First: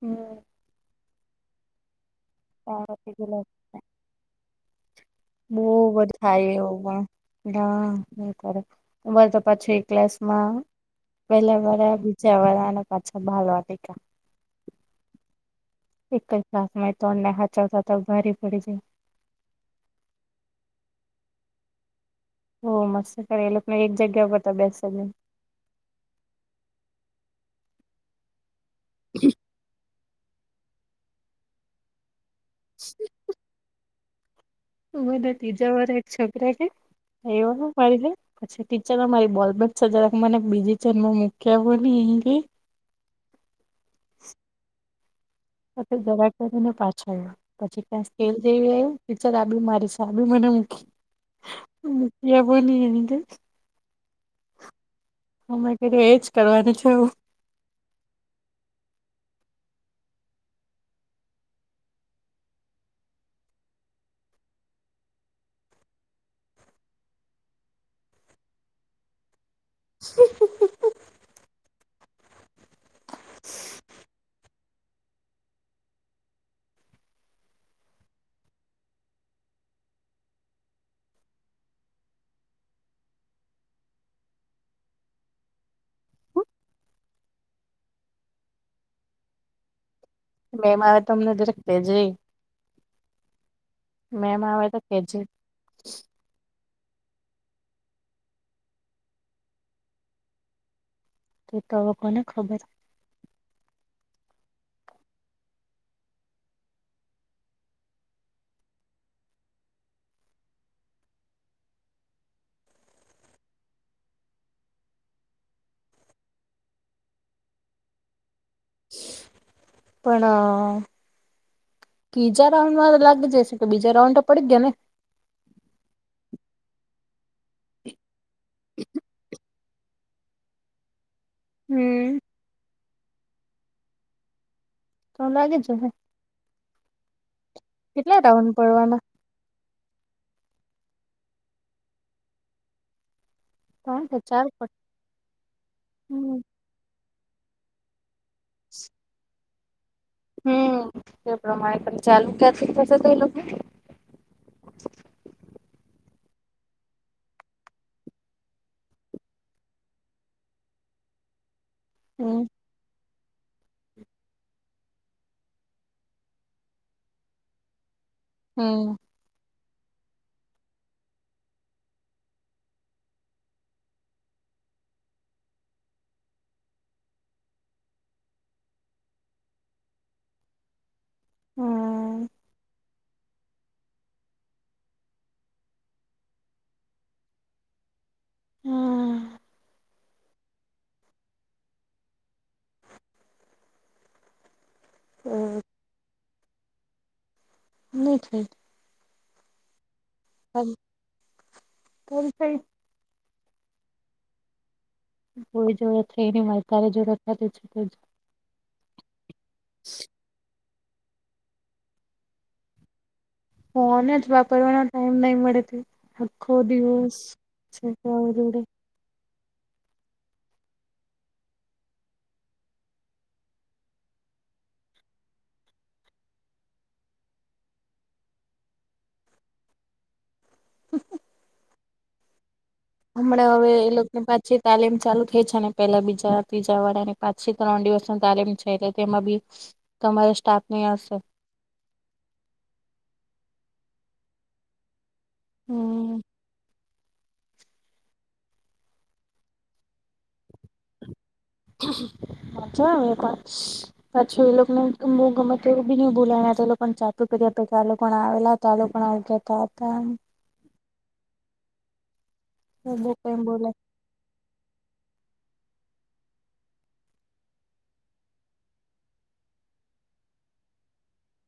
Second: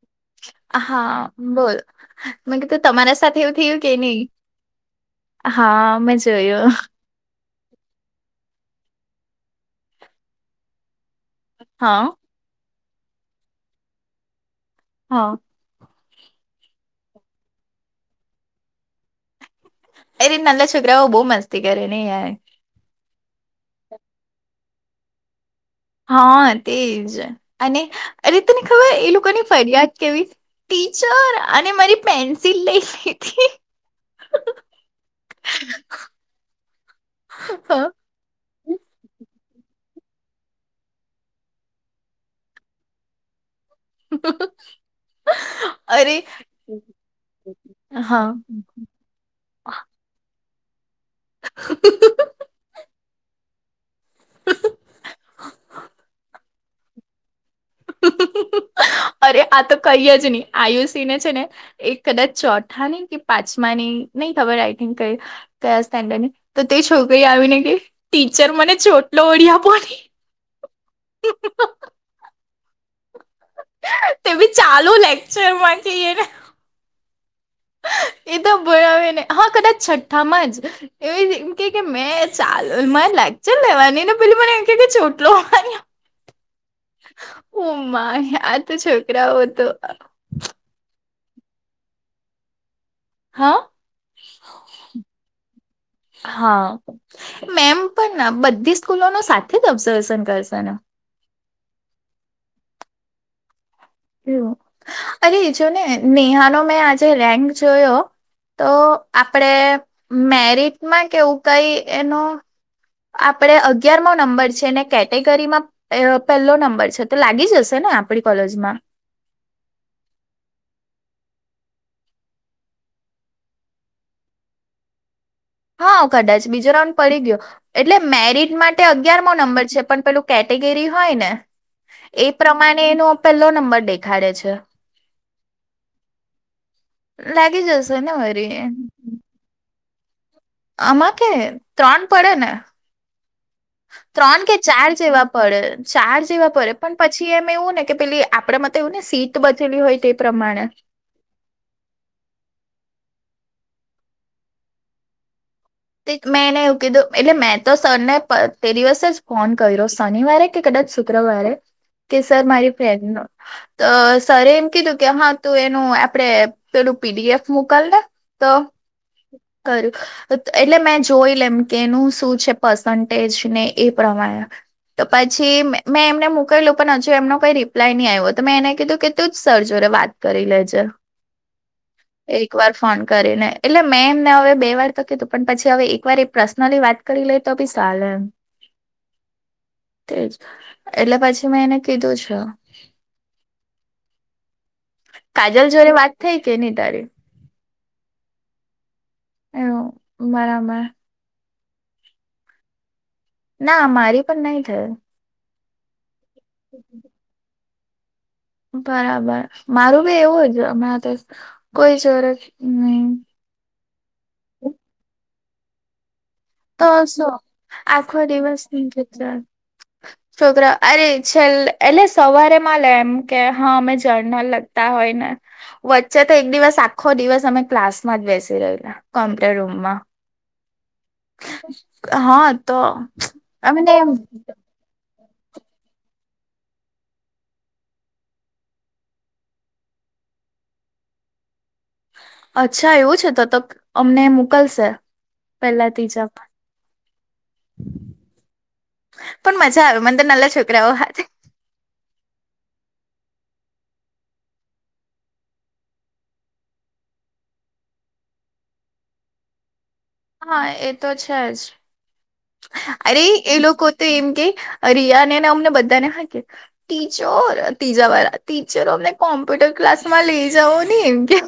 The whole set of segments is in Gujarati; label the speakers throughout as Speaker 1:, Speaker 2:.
Speaker 1: હમ.
Speaker 2: હા બોલ મે
Speaker 1: પાર્વતી
Speaker 2: કીધુતમારા સાથે
Speaker 1: ગુલાબ
Speaker 2: એવું થીયું કે ની
Speaker 1: બો [unintelligible] થાય
Speaker 2: જોયું
Speaker 1: એવુ પણ [unintelligible] તો પછી ક્લાસમાં પેલા વારા
Speaker 2: હા
Speaker 1: બીજા વારા અને પાછા ભાલવાટીકા
Speaker 2: હા.
Speaker 1: એક જ કલાસમા ત્રણને હાચાવતાત ભારે પડી જાય
Speaker 2: અરે નના છોકરા બહુ મસ્તી કરેને યાર
Speaker 1: બો મસ્ત કરે લોકોકને એક જગ્યા પર ત બેસેજ ને
Speaker 2: હ તેજ અને અરે તને ખબર એ લોકોની ફરિયાદ કેવી ટીચર અને મારી પેન્સિલ લઈ લીધી
Speaker 1: હું મને ત્રીજા વાળા એક છોકરા કે [unintelligible] [unintelligible]
Speaker 2: [inaudible] અરે
Speaker 1: [unintelligible] ટીચર
Speaker 2: હા
Speaker 1: આબી મારી છે, આબી મને મૂકી [unintelligible] અમે કેજે એજ કરવાની છે, એવું
Speaker 2: અરે આ તો કઈ જ ની આયુષીને છે, ને એ કદાચ ચોથા ને કે પાંચમાની નહી ખબર આઈ થિક કય કયા સ્ટેન્ડની તો તે છોકરી આવીને કેય ટીચર મને ચોટલો [unintelligible] પોની તેવી ચાલુ લેક્ચર માં કેય એને એ તો બોયાને હા કદાચ છઠ્ઠામાં જ [unintelligible] એમ કે કે મે ચાલો મારે લેક્ચર લેવાની ને પેલી મને એમ કે ચોટલો હોવાની ઉ માય આ તો છોકરાઓ તો
Speaker 1: મેમ આવે તો અમને જરાક કેજે
Speaker 2: હા
Speaker 1: મેમ આવે તો કેજે
Speaker 2: હ મેમ પણ બધી સ્કૂલો નો સાથે જ ઓબ્ઝર્વેશન કરશે ને?
Speaker 1: તે ત હવે કોને ખબર
Speaker 2: એવુ અરે જો ને નેહા નો મેં આજે રેન્ક જોયો તો આપડે મેરિટમાં કેવું કઈ એનો આપણે અગિયાર મો નંબર છે, ને કેટેગરીમાં એ પહેલો નંબર છે, તો લાગી જશે ને આપણી કોલેજમાં
Speaker 1: પણ તીજા રાઉન્ડમાં લાગી જાશે કે બીજા રાઉન્ડ તો પડી ગયા ને
Speaker 2: હા કદાચ બીજો રાઉન્ડ પડી ગયો એટલે મેરિટ માટે અગિયારમો નંબર છે, પણ પેલું કેટેગરી હોય ને
Speaker 1: હમ્મ.
Speaker 2: એ પ્રમાણે એનો પેલો નંબર દેખાડે છે.
Speaker 1: તો લાગે જહે
Speaker 2: લગેજસ
Speaker 1: કેટલા ટાઉન પડવાના
Speaker 2: આમાં કે ત્રણ પડે ને ત્રણ કે ચાર જેવા પડે ચાર
Speaker 1: હમ્મ
Speaker 2: જેવા પડે પણ પછી એમ એવું ને કે પેલી આપડે મ તો એવું ને સીત બચેલી હોય તે પ્રમાણે
Speaker 1: હમ્મ. તે પ્રમાણે ત ચાલુ કેથી થશે તો એ લોકો
Speaker 2: મેં એને એવું કીધું એટલે મેં તો સરને તે દિવસે જ ફોન કર્યો શનિવારે કદાચ સૂત્રવાળરે કે
Speaker 1: હમ્મ
Speaker 2: સર મારી ફન્ડ અ સર એમ કીધું કે હા તું એનું આપણેે પેલું પીડીએફ મોકલ ને તો
Speaker 1: હમ્મ.
Speaker 2: કરું એટલે મેં જોઈ લેમ કે એનું શું છે પર્સન્ટેજ ને એ પ્રમાણે તો પછી મેં એમને મકલું પણ હજુ એમનો કોઈ રિપ્લાય નહી આવ્યો તો મેં એને કીધું કે તું જ સરજો રે વાત કરી લ છે
Speaker 1: હમ્મ.
Speaker 2: એક વાર ફોન કરીને એટલે મે એમને હવે બે વાર તકી પણ પછી હવે એકવાર પર્સનલી વાત કરી લે તો બી સલે એમ
Speaker 1: હમ
Speaker 2: તેજ એટલે પછી મેં એને કીધું છે
Speaker 1: તો
Speaker 2: કાજલ જોરે વાત થાય કે નહી તારી
Speaker 1: નથીહી ન
Speaker 2: હ મારામાં
Speaker 1: ત છે
Speaker 2: ના મારી પણ નહી થઈ
Speaker 1: કોઈ જોડત ર એની મા તારે જોરત છે તો
Speaker 2: બરાબર મારું બી એવું જ હમણાં તો કોઈ જરત નહી
Speaker 1: ફન જ વાપરવાનો ટાઈમ નહી મળે ત આખો દિવસ છેવા જોડે
Speaker 2: જ છે હ છોકરા અરે છેલ્ એટલે સવારેમાં લે એમ કે હા અમે જર્નર લગતા હોય ને વચ્ચે તો એક દિવસ આખો દિવસ અમે ક્લાસમાં જ બેસી રહલા કોમ્પ્યુટર રૂમમાં
Speaker 1: હ
Speaker 2: હા તો
Speaker 1: હમણાં હવે એ લોકોને પાછી તાલીમ ચાલુ થઈ છે ને પેલા બીજા ત્રીજા વાડાા ને પાંચ થી ત્રણ દિવસ ન તાલીમ છે એટલે તેમાં બી તમારી સ્ટાફ ની હશે
Speaker 2: અચ્છા એવું છે તોત અમને મોકલશે પેલા
Speaker 1: હમ
Speaker 2: ત્રીજા પણ આવે મંદર નાલા છોકરાઓ હા
Speaker 1: મછ વપ પછી એ લોકોનેું ગમે એવું બી નહ ભોલા્યા એ લોકો ચતું કર્યા પ આ લોકો આવેલા હતા લોકો આવ ગ પાપ
Speaker 2: હા એ તો છે જ
Speaker 1: બહુ
Speaker 2: અરે
Speaker 1: કઈ
Speaker 2: એ
Speaker 1: બોલે
Speaker 2: લોકો તો એમ કે રિયાને એને અમને બધાને હાકે ટીચર ત્રીજા વાળા ટીચરો અમને કોમ્પ્યુટર ક્લાસ માં લઈ જઓ ને એમ કે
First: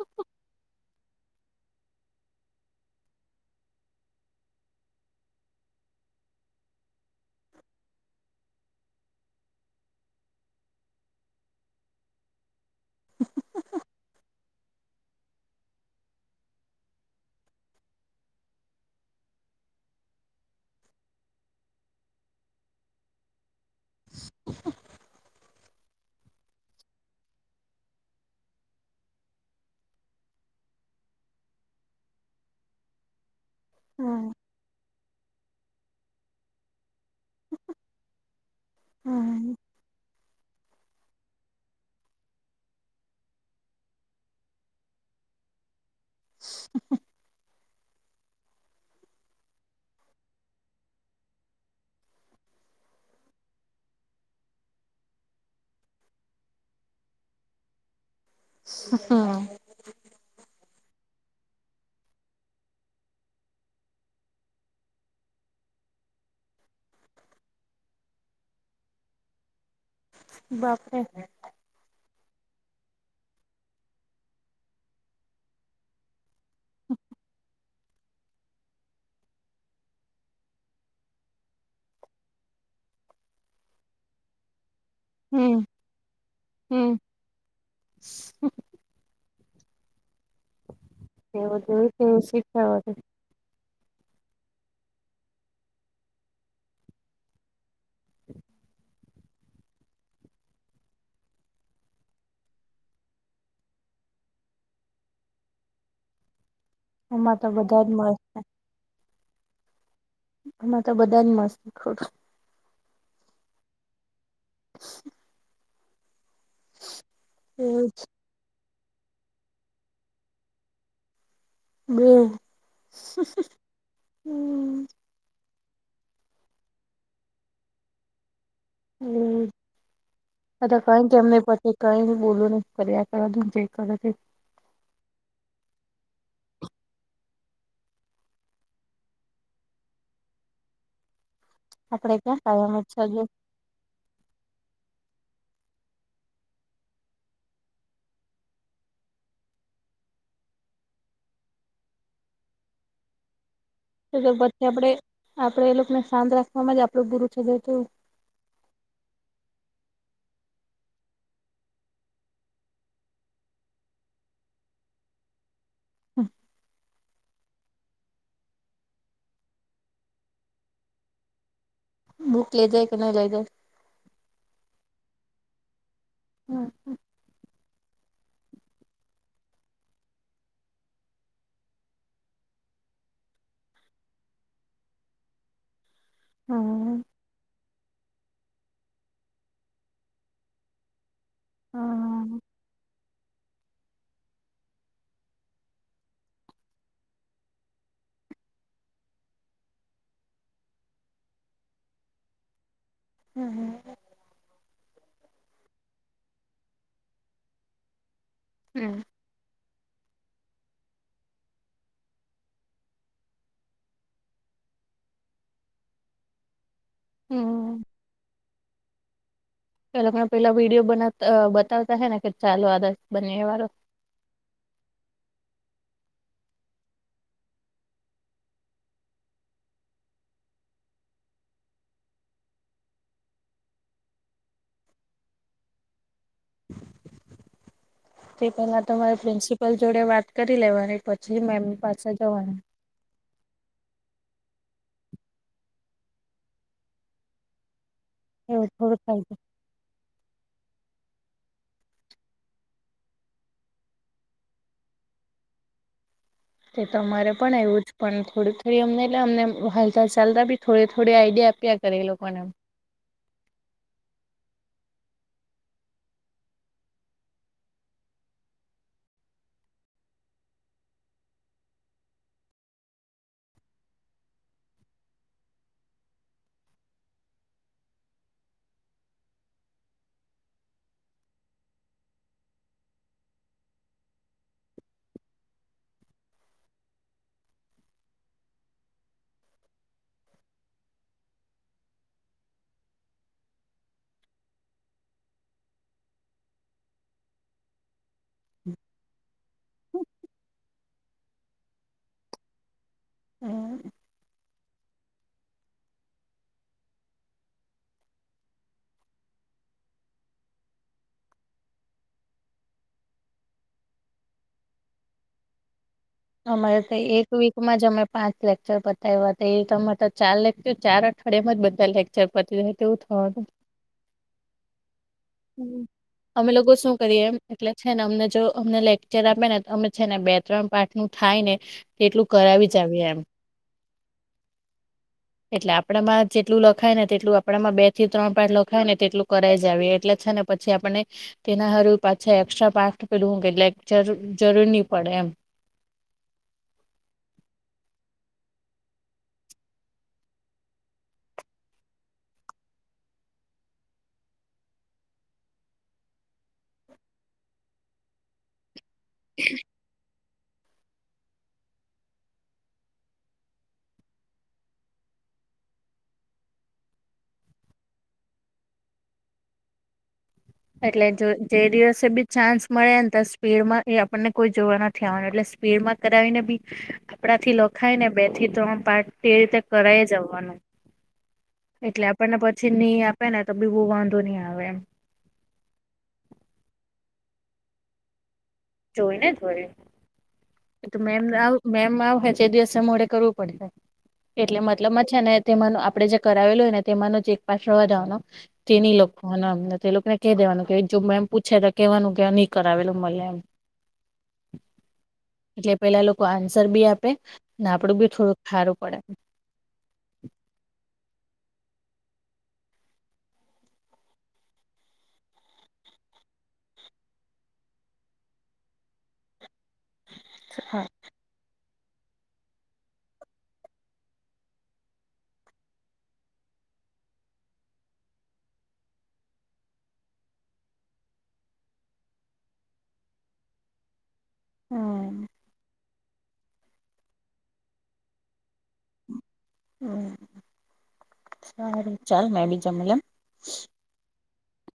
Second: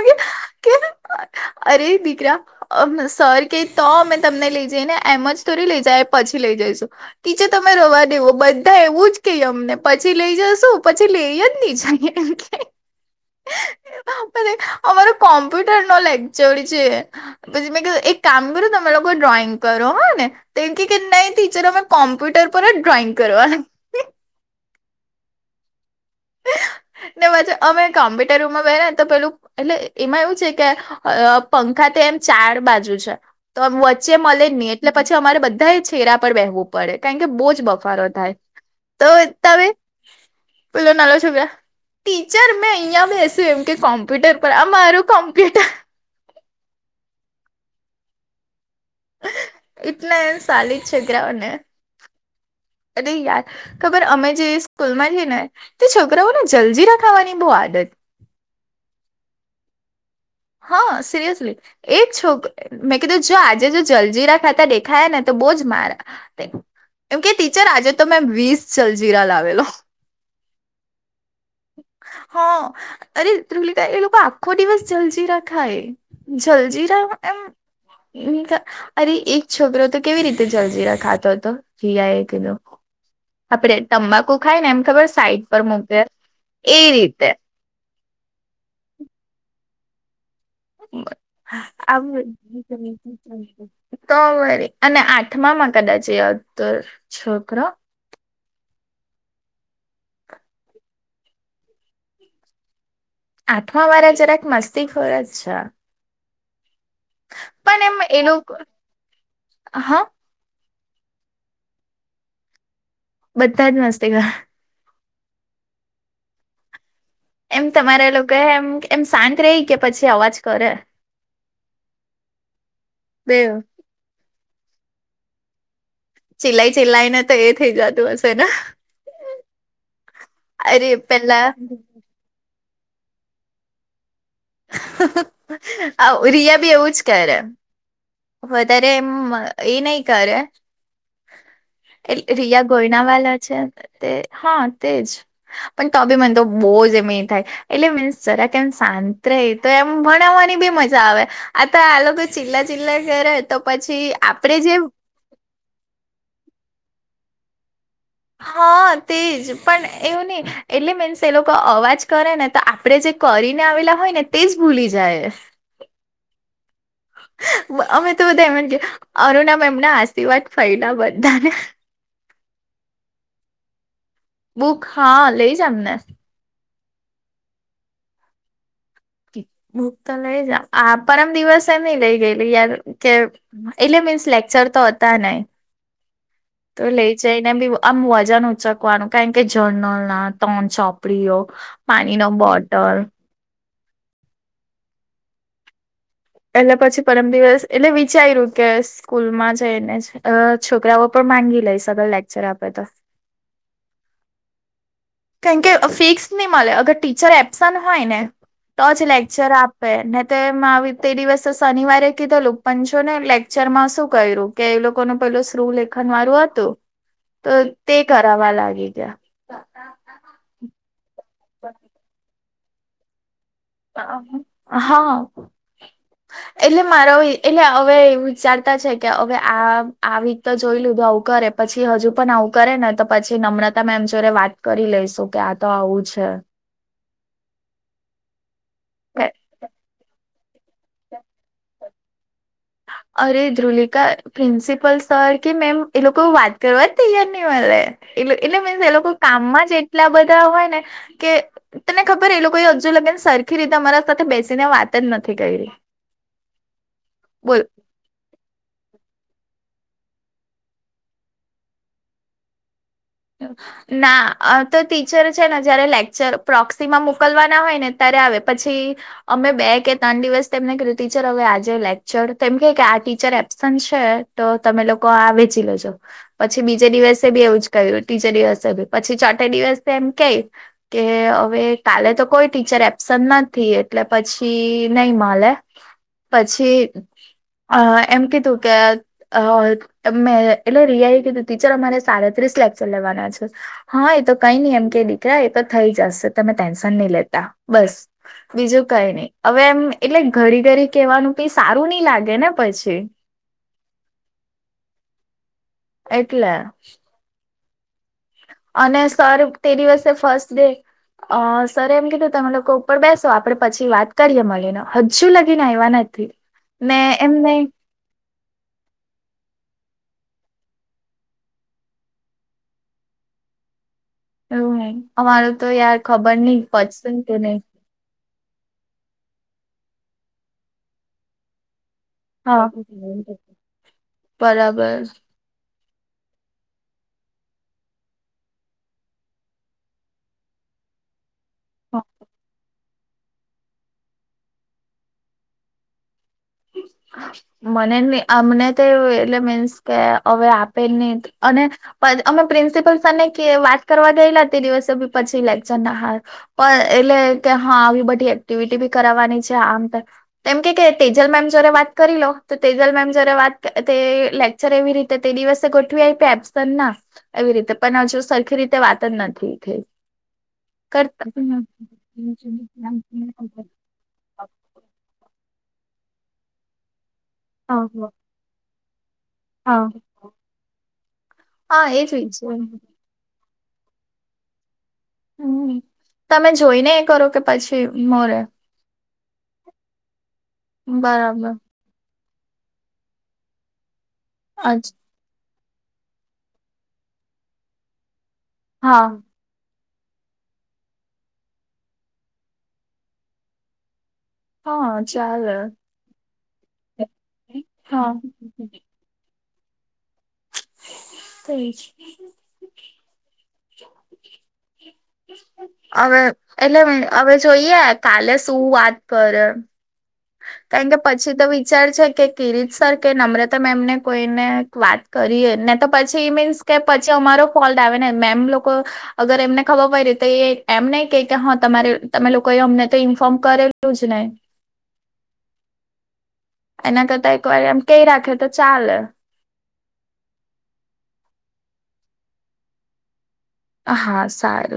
Speaker 2: ઓ અરે દીકરા મ સર કે તો અમે તમને લઈ જઈ ને એમ જ થોડી લઈ જાય પછી લઈ જઈશું ટીચે તમે રવા દેવો બધા એવું જ કે અમને પછી લઈ જશો પછી લઈ જ હી જ [inaudible]
Speaker 1: હ
Speaker 2: નારે અમારો કમ્પ્યુટર ન લેગચડી છે પછી મેં એક કામ કર્યું તમે લોકો ડ્રોઈંગ કરો હોય ને તો એમ કે નઈ ટીચર અમે કોમ્પ્યુટર પર જ ડ્રોઈંગ કરવા ને વા અમે કોમ્પ્યુટર રૂમમાં બે્યા ને તો પેલું એટલે એમાં એવું છે કે અ પંખા તો એમ ચાર બાજુ છે તો વચ્ચે
Speaker 1: હમ
Speaker 2: મલે ન એટલે પછી અમારે બધાએ છેરા પર બેહેવું પડે કારણ કે બહુ જ બફારો થાય તો
Speaker 1: હમ
Speaker 2: તમે પલો નલો છભ ટીચર મેં અહીંયા બેસ્યું એમ કે કોમ્પ્યુટર પર આમારું કોમ્પ્યુટર
Speaker 1: હ
Speaker 2: એટલા એમ સાલી [unintelligible] અરે યાર ખબર અમે જે સ્કૂલ માં છી ને તે છોકરાઓને જલજીરા ખાવાની બહુ આદત
Speaker 1: હા
Speaker 2: હા સિરયસલી એ છોક મેં કીધું જો આજે જો જલજીરા ખાતા દેખાયા ને તો બહુ જ મારા કેમ કે ટીચર આજે તો મેં વીસ જલજીરા લાવેલો
Speaker 1: બાપરે
Speaker 2: હા અરે ધ્રુલિકા એ લોકો આખો દિવસ ચાલશે રા ખાય જલજીરા એમ અરે એક છોકરો તો કેવી રીતે જલજીરા ખાતો હતો જીિયા એ કીધું. આપડે તંબાકુ ખાય ને એમ ખબર સાઈટ પર
Speaker 1: હમ
Speaker 2: મૂકે એ
Speaker 1: હમ
Speaker 2: રીતે
Speaker 1: એવું જોયું
Speaker 2: આ
Speaker 1: તેવું શીખવા
Speaker 2: તો વરી અને આઠમામાં કદાચ એ હતો છોકરો
Speaker 1: [inaudible]
Speaker 2: આઠમા વારા જરાક મસ્તી ખોરા જ છે
Speaker 1: હમાં તો
Speaker 2: પણ
Speaker 1: બધા જ
Speaker 2: એમ
Speaker 1: મસ્ત
Speaker 2: એ
Speaker 1: છે
Speaker 2: લોકો હા
Speaker 1: હમાં તો બધા જ મસ્ત શીખ
Speaker 2: બધતાાય નાસ્તે ક
Speaker 1: હ
Speaker 2: એમ
Speaker 1: એવું જ
Speaker 2: તમારા લોકો એમ એમ શાંત રહી કે પછી અવાજ કરે
Speaker 1: બે
Speaker 2: એવ
Speaker 1: હમ
Speaker 2: ચિલાઈ ચિલાઈ ને તો એ થઇ જતું હશે ને
Speaker 1: [unintelligible] કર ત
Speaker 2: અરે પેલા રિયા બી એવું જ કર રેમ વધારે એમ એ નહ કરે
Speaker 1: આપડે
Speaker 2: એટલે
Speaker 1: ક્યાં
Speaker 2: રિયા
Speaker 1: કાયમ જ
Speaker 2: ગોયના
Speaker 1: સજે
Speaker 2: વાલા છે તે હા તેજ પણ તો બી મને તો બહુ જ એમ થાય એટલે મીન્સ જરા કેમ શાંત રે તો એમ ભણાવવાની બી મજા આવે આ તો આ લોકો ચિલ્લા ચીલ્લા કરે તો પછી
Speaker 1: તો
Speaker 2: આપડે
Speaker 1: પછી
Speaker 2: જે
Speaker 1: આપડે એ લોકોને શાંત રાખવા જ આપણું બુરું થઈ ગય હતું
Speaker 2: હા તેજ પણ એવું નહી એટલે મીન્સ એ લોકો અવાજ કરે ને તો આપડણે જે કરીને આવેલા હોય ને તે જ ભૂલી જાય
Speaker 1: હા
Speaker 2: અમે તો બધા એમ અરુણામ એમના આશીર્વાદ ફયલા બધાને
Speaker 1: બુક લઈ દે કે ન લઈ દે
Speaker 2: બુક હા લઈ જ અમને
Speaker 1: હા હા
Speaker 2: બુક તો લઈ જા આ પરમ દિવસે એ નઈ લઈ ગયેલી યાર કે એટલે મીન્સ લેક્ચર તો હતા નય તો
Speaker 1: હમ હમ
Speaker 2: લે જઈને બી આમ વજન ઉચકવાનું કારણ કે જર્નલ ના તણ ચોપ ઉપડીઓ પાણી ન બોટલ એટલે પછી પરમ દિવસ એટલે વિચાર્યું કેસ સ્કૂલ માં જઈને જ છોકરાઓ પણ માંગી લઈ સગળ લેક્ચર આપે તો
Speaker 1: હમ હમ
Speaker 2: કેમકે ફિક્સ નહી મળે અગર ટીચર એબસન્ટ હોય ને તો જલે ક્ચર આપે ને તે તે દિવસે શનિવારે કીધેલું પણ જો ને લેક્ચર માં શું કર્યું. કે એ લોકો ન પેલું શૃ લેખન વાળું હતું તો
Speaker 1: હમ
Speaker 2: તે કરવા લાગી ગયા
Speaker 1: પેને પેલા વિડીયો બનાવતા બતાવતા હે ને કે ચાલો આદ બને વાળો
Speaker 2: હા એટલે મારો એટલે હવે એવું વિચારતા છે કે હવે આ આ વીક તો જોઈ લીધું આવું કરે પછી હજુ પણ આવું કરે ને તો પછી નમ્રતા મેમ જોરે વાત કરી લઈ શું કે આ તો આવું છે.
Speaker 1: તે પહેલા તમારે પ્રિન્સિપલ જોડે વાત કરી લેવાની પછી મેમની પાસે જવાની
Speaker 2: અરે ધ્રુલિકા પ્રિન્સિપલ સર કે મેમ એ લોકો વાત કરવા જ તૈયાર નહી મલે એ ટલે એટલે
Speaker 1: એવું
Speaker 2: મીન્સ એ
Speaker 1: થોડું
Speaker 2: લોકો
Speaker 1: થાય છે.
Speaker 2: કામમાં જ એટલા બધા હોય ને કે તને ખબર એ લોકો હજુ લગે ને સરખી રીતે અમારા સાથે બેસીને વાત જ નથી કઈ રી
Speaker 1: તે તો તમારે પણ આવું જ પણ થોડી થોડી અમને એટલે અમને હાલતા ચાલતા બી થોડ થોડી આઈડિયા આપ્યા કરે એ લોકોને એમ
Speaker 2: તો [inaudible] ના અ તો ટીચર છે ને જયારે લેક્ચર પ્રોક્સીમાં મોકલવાના હોય ને ત્યારે આવે પછી અમે બે કે ત્રણ દિવસ તેમને કીધું ટીચર હવે આજે લેક્ચર તો એમ કે કે આ ટીચર એબ્સન્ટ છે. તો તમે લોકો વેચી લોજો પછી બીજે દિવસે બી એવું જ કયું ત્રીજે દિવસે પછી ચોથે દિવસ એમ કેઈ કે હવે કાલે તો કોઈ ટીચર એબ્સન્ટ નથી એટલે પછી નઈ મલે પછી અ એમ કીધું કે અ મેં અ એટલે રિયા એ કીધું ટીચર અમારે સાડત્રીસ લેક્ચર લેવાના છે. હા એ તો કઈ નહી એમ કે દીકરા એ તો થઈ જશે તમે ટેન્શન નહી લેતા બસ બીજું કઈ નઈ હવે એમ એટલે ઘરી ઘરી કેવાનું પણ સારું નઈ લાગે ને પછી
Speaker 1: હમ
Speaker 2: એટલે અને સર તે દિવસે ફર્સ્ટ ડે અ સર એમ કીધું તમે લોકો ઉપર બેસો આપડે પછી વાત કરીએ મળી ન હજુ લગીને આવ્યા નથી.
Speaker 1: અમારે તો
Speaker 2: ને
Speaker 1: એક
Speaker 2: એમ નહી
Speaker 1: વીકમાં જ અમે પાંચ લેકચર પતાય્યા એ તે તમારે તો ચાર લેકચર ચાર અઠવાડિયામાં જ બધા લેકચર પતીયુ એવું થવાનું
Speaker 2: એવું હે અમારું તો
Speaker 1: હમ.
Speaker 2: યાર ખબર
Speaker 1: અમે
Speaker 2: નહીં
Speaker 1: લોકો શું
Speaker 2: પતશે ને
Speaker 1: કરીએ
Speaker 2: કે નહી.
Speaker 1: એટલે છે ને અમને જો અમને લેકચર આપે ને તો અમે છે ને બે ત્રણ પાઠ નું થાય ને એટલું કરાવી
Speaker 2: હા
Speaker 1: જ આવી એમ
Speaker 2: બરાબર
Speaker 1: એટલે આપણા માં જેટલું લખાય ને તેટલું આપણામાં બે થી ત્રણ પાઠ લખાય ને તેટલું કરા વીજ આવે એટલે છે ને પછી આપને તેના હર રોજ પાછા એસ્ટ્રા પાઠ પેલું હું કે લેક્ચર જરૂર નહી પડે એમ
Speaker 2: ા [inaudible] મને એમ ને તો એવું એટલે મીન્સ કે હવે આપે જ નહી અને પણ અમે પ્રિન્સિપલ સર ને કે વાત કરવા ગયેલા તે દિવસે પછી લેક્ચર ના હાલ પણ એટલે તે કે હા આવી બધી એક્ટિવિટી બી કરાવવાની છે આમ તેમ એમ કે કે તે જ જલ મેમ જૉરે વાત કરી લો તો તેજલ મેમ જયારે વાત તે અ લેક્ચર એવી રીતે તે દિવસે ગોઠવી આપ્યા એમ તે પણ ના એવી રીતે પણ હજુ સરખી રીતે વાત જ નથી થ ઈ
Speaker 1: એટલે જો જે દિવસે બી ચાન્સ મળે ને તો સ્પીડ માં એ આપણને કોઈ જોવા નથી આવનું એટલે સ્પીડ માં કરાવીને બી આપડા થી લખાય ને
Speaker 2: હા
Speaker 1: બે થી ત્રણ પાઠ એ રીતે
Speaker 2: હા
Speaker 1: કરાઈ જવાનું
Speaker 2: હા
Speaker 1: એટલે
Speaker 2: એજ
Speaker 1: આપણને
Speaker 2: વિચાર
Speaker 1: પછી નહી આપે ને તો બી બહુ વાંધો નહી આવે એમ
Speaker 2: હમ -તમે જોઈને એ કરો કે પછી મોરે
Speaker 1: જોઈને- વડી- તો મેમ ને
Speaker 2: બરાબર
Speaker 1: આવું મેમ આવુ હ જે દિવસે મોડે કરવું પડશે એટલે
Speaker 2: અચ્છ
Speaker 1: મતલબ મ છે ને તેમાનું આપણે જે કરાવેલું હોય ને તેમાંનો એક પાછવા જવાનો તે ની
Speaker 2: હા
Speaker 1: લખવાનો એમ ને તો એ લોકોને કહી દેવાનું કે જો મે એમ પૂછે તો કે હેવાનું કે નહીં કરાવેલ મેમ એમ
Speaker 2: હા ચાલે
Speaker 1: એટલે પેલા લોકો આન્સર બી આપે ને આપડું
Speaker 2: હા
Speaker 1: બી થોડું હારું પડે
Speaker 2: થઈ છે [inaudible] હવે અ એટલે હવે જોઈએ કાલે શું વાત કરે એ
Speaker 1: હા
Speaker 2: કારણ કે પછી તો વિચાર છે કે કિરીટ સર કે નમ્રતા મેમ ને કોઈને વાત કરીએ ને તો પછી મીન્સ કે પછી અમારો ફોલ્ટ આવે ને મેમ લોકો અગર એમને ખબર પડી ર તો એ એમ નહી કે કે હા તમારે તમે લોકોએ અમને તો ઇન્ફોર્મ કરેલું જ ને
Speaker 1: હમ
Speaker 2: એના કરતા એક વાર એમ કઈ રાખે તો ચાલે
Speaker 1: હમ સારું ચાલ મે બી જમમ
Speaker 2: હા સારું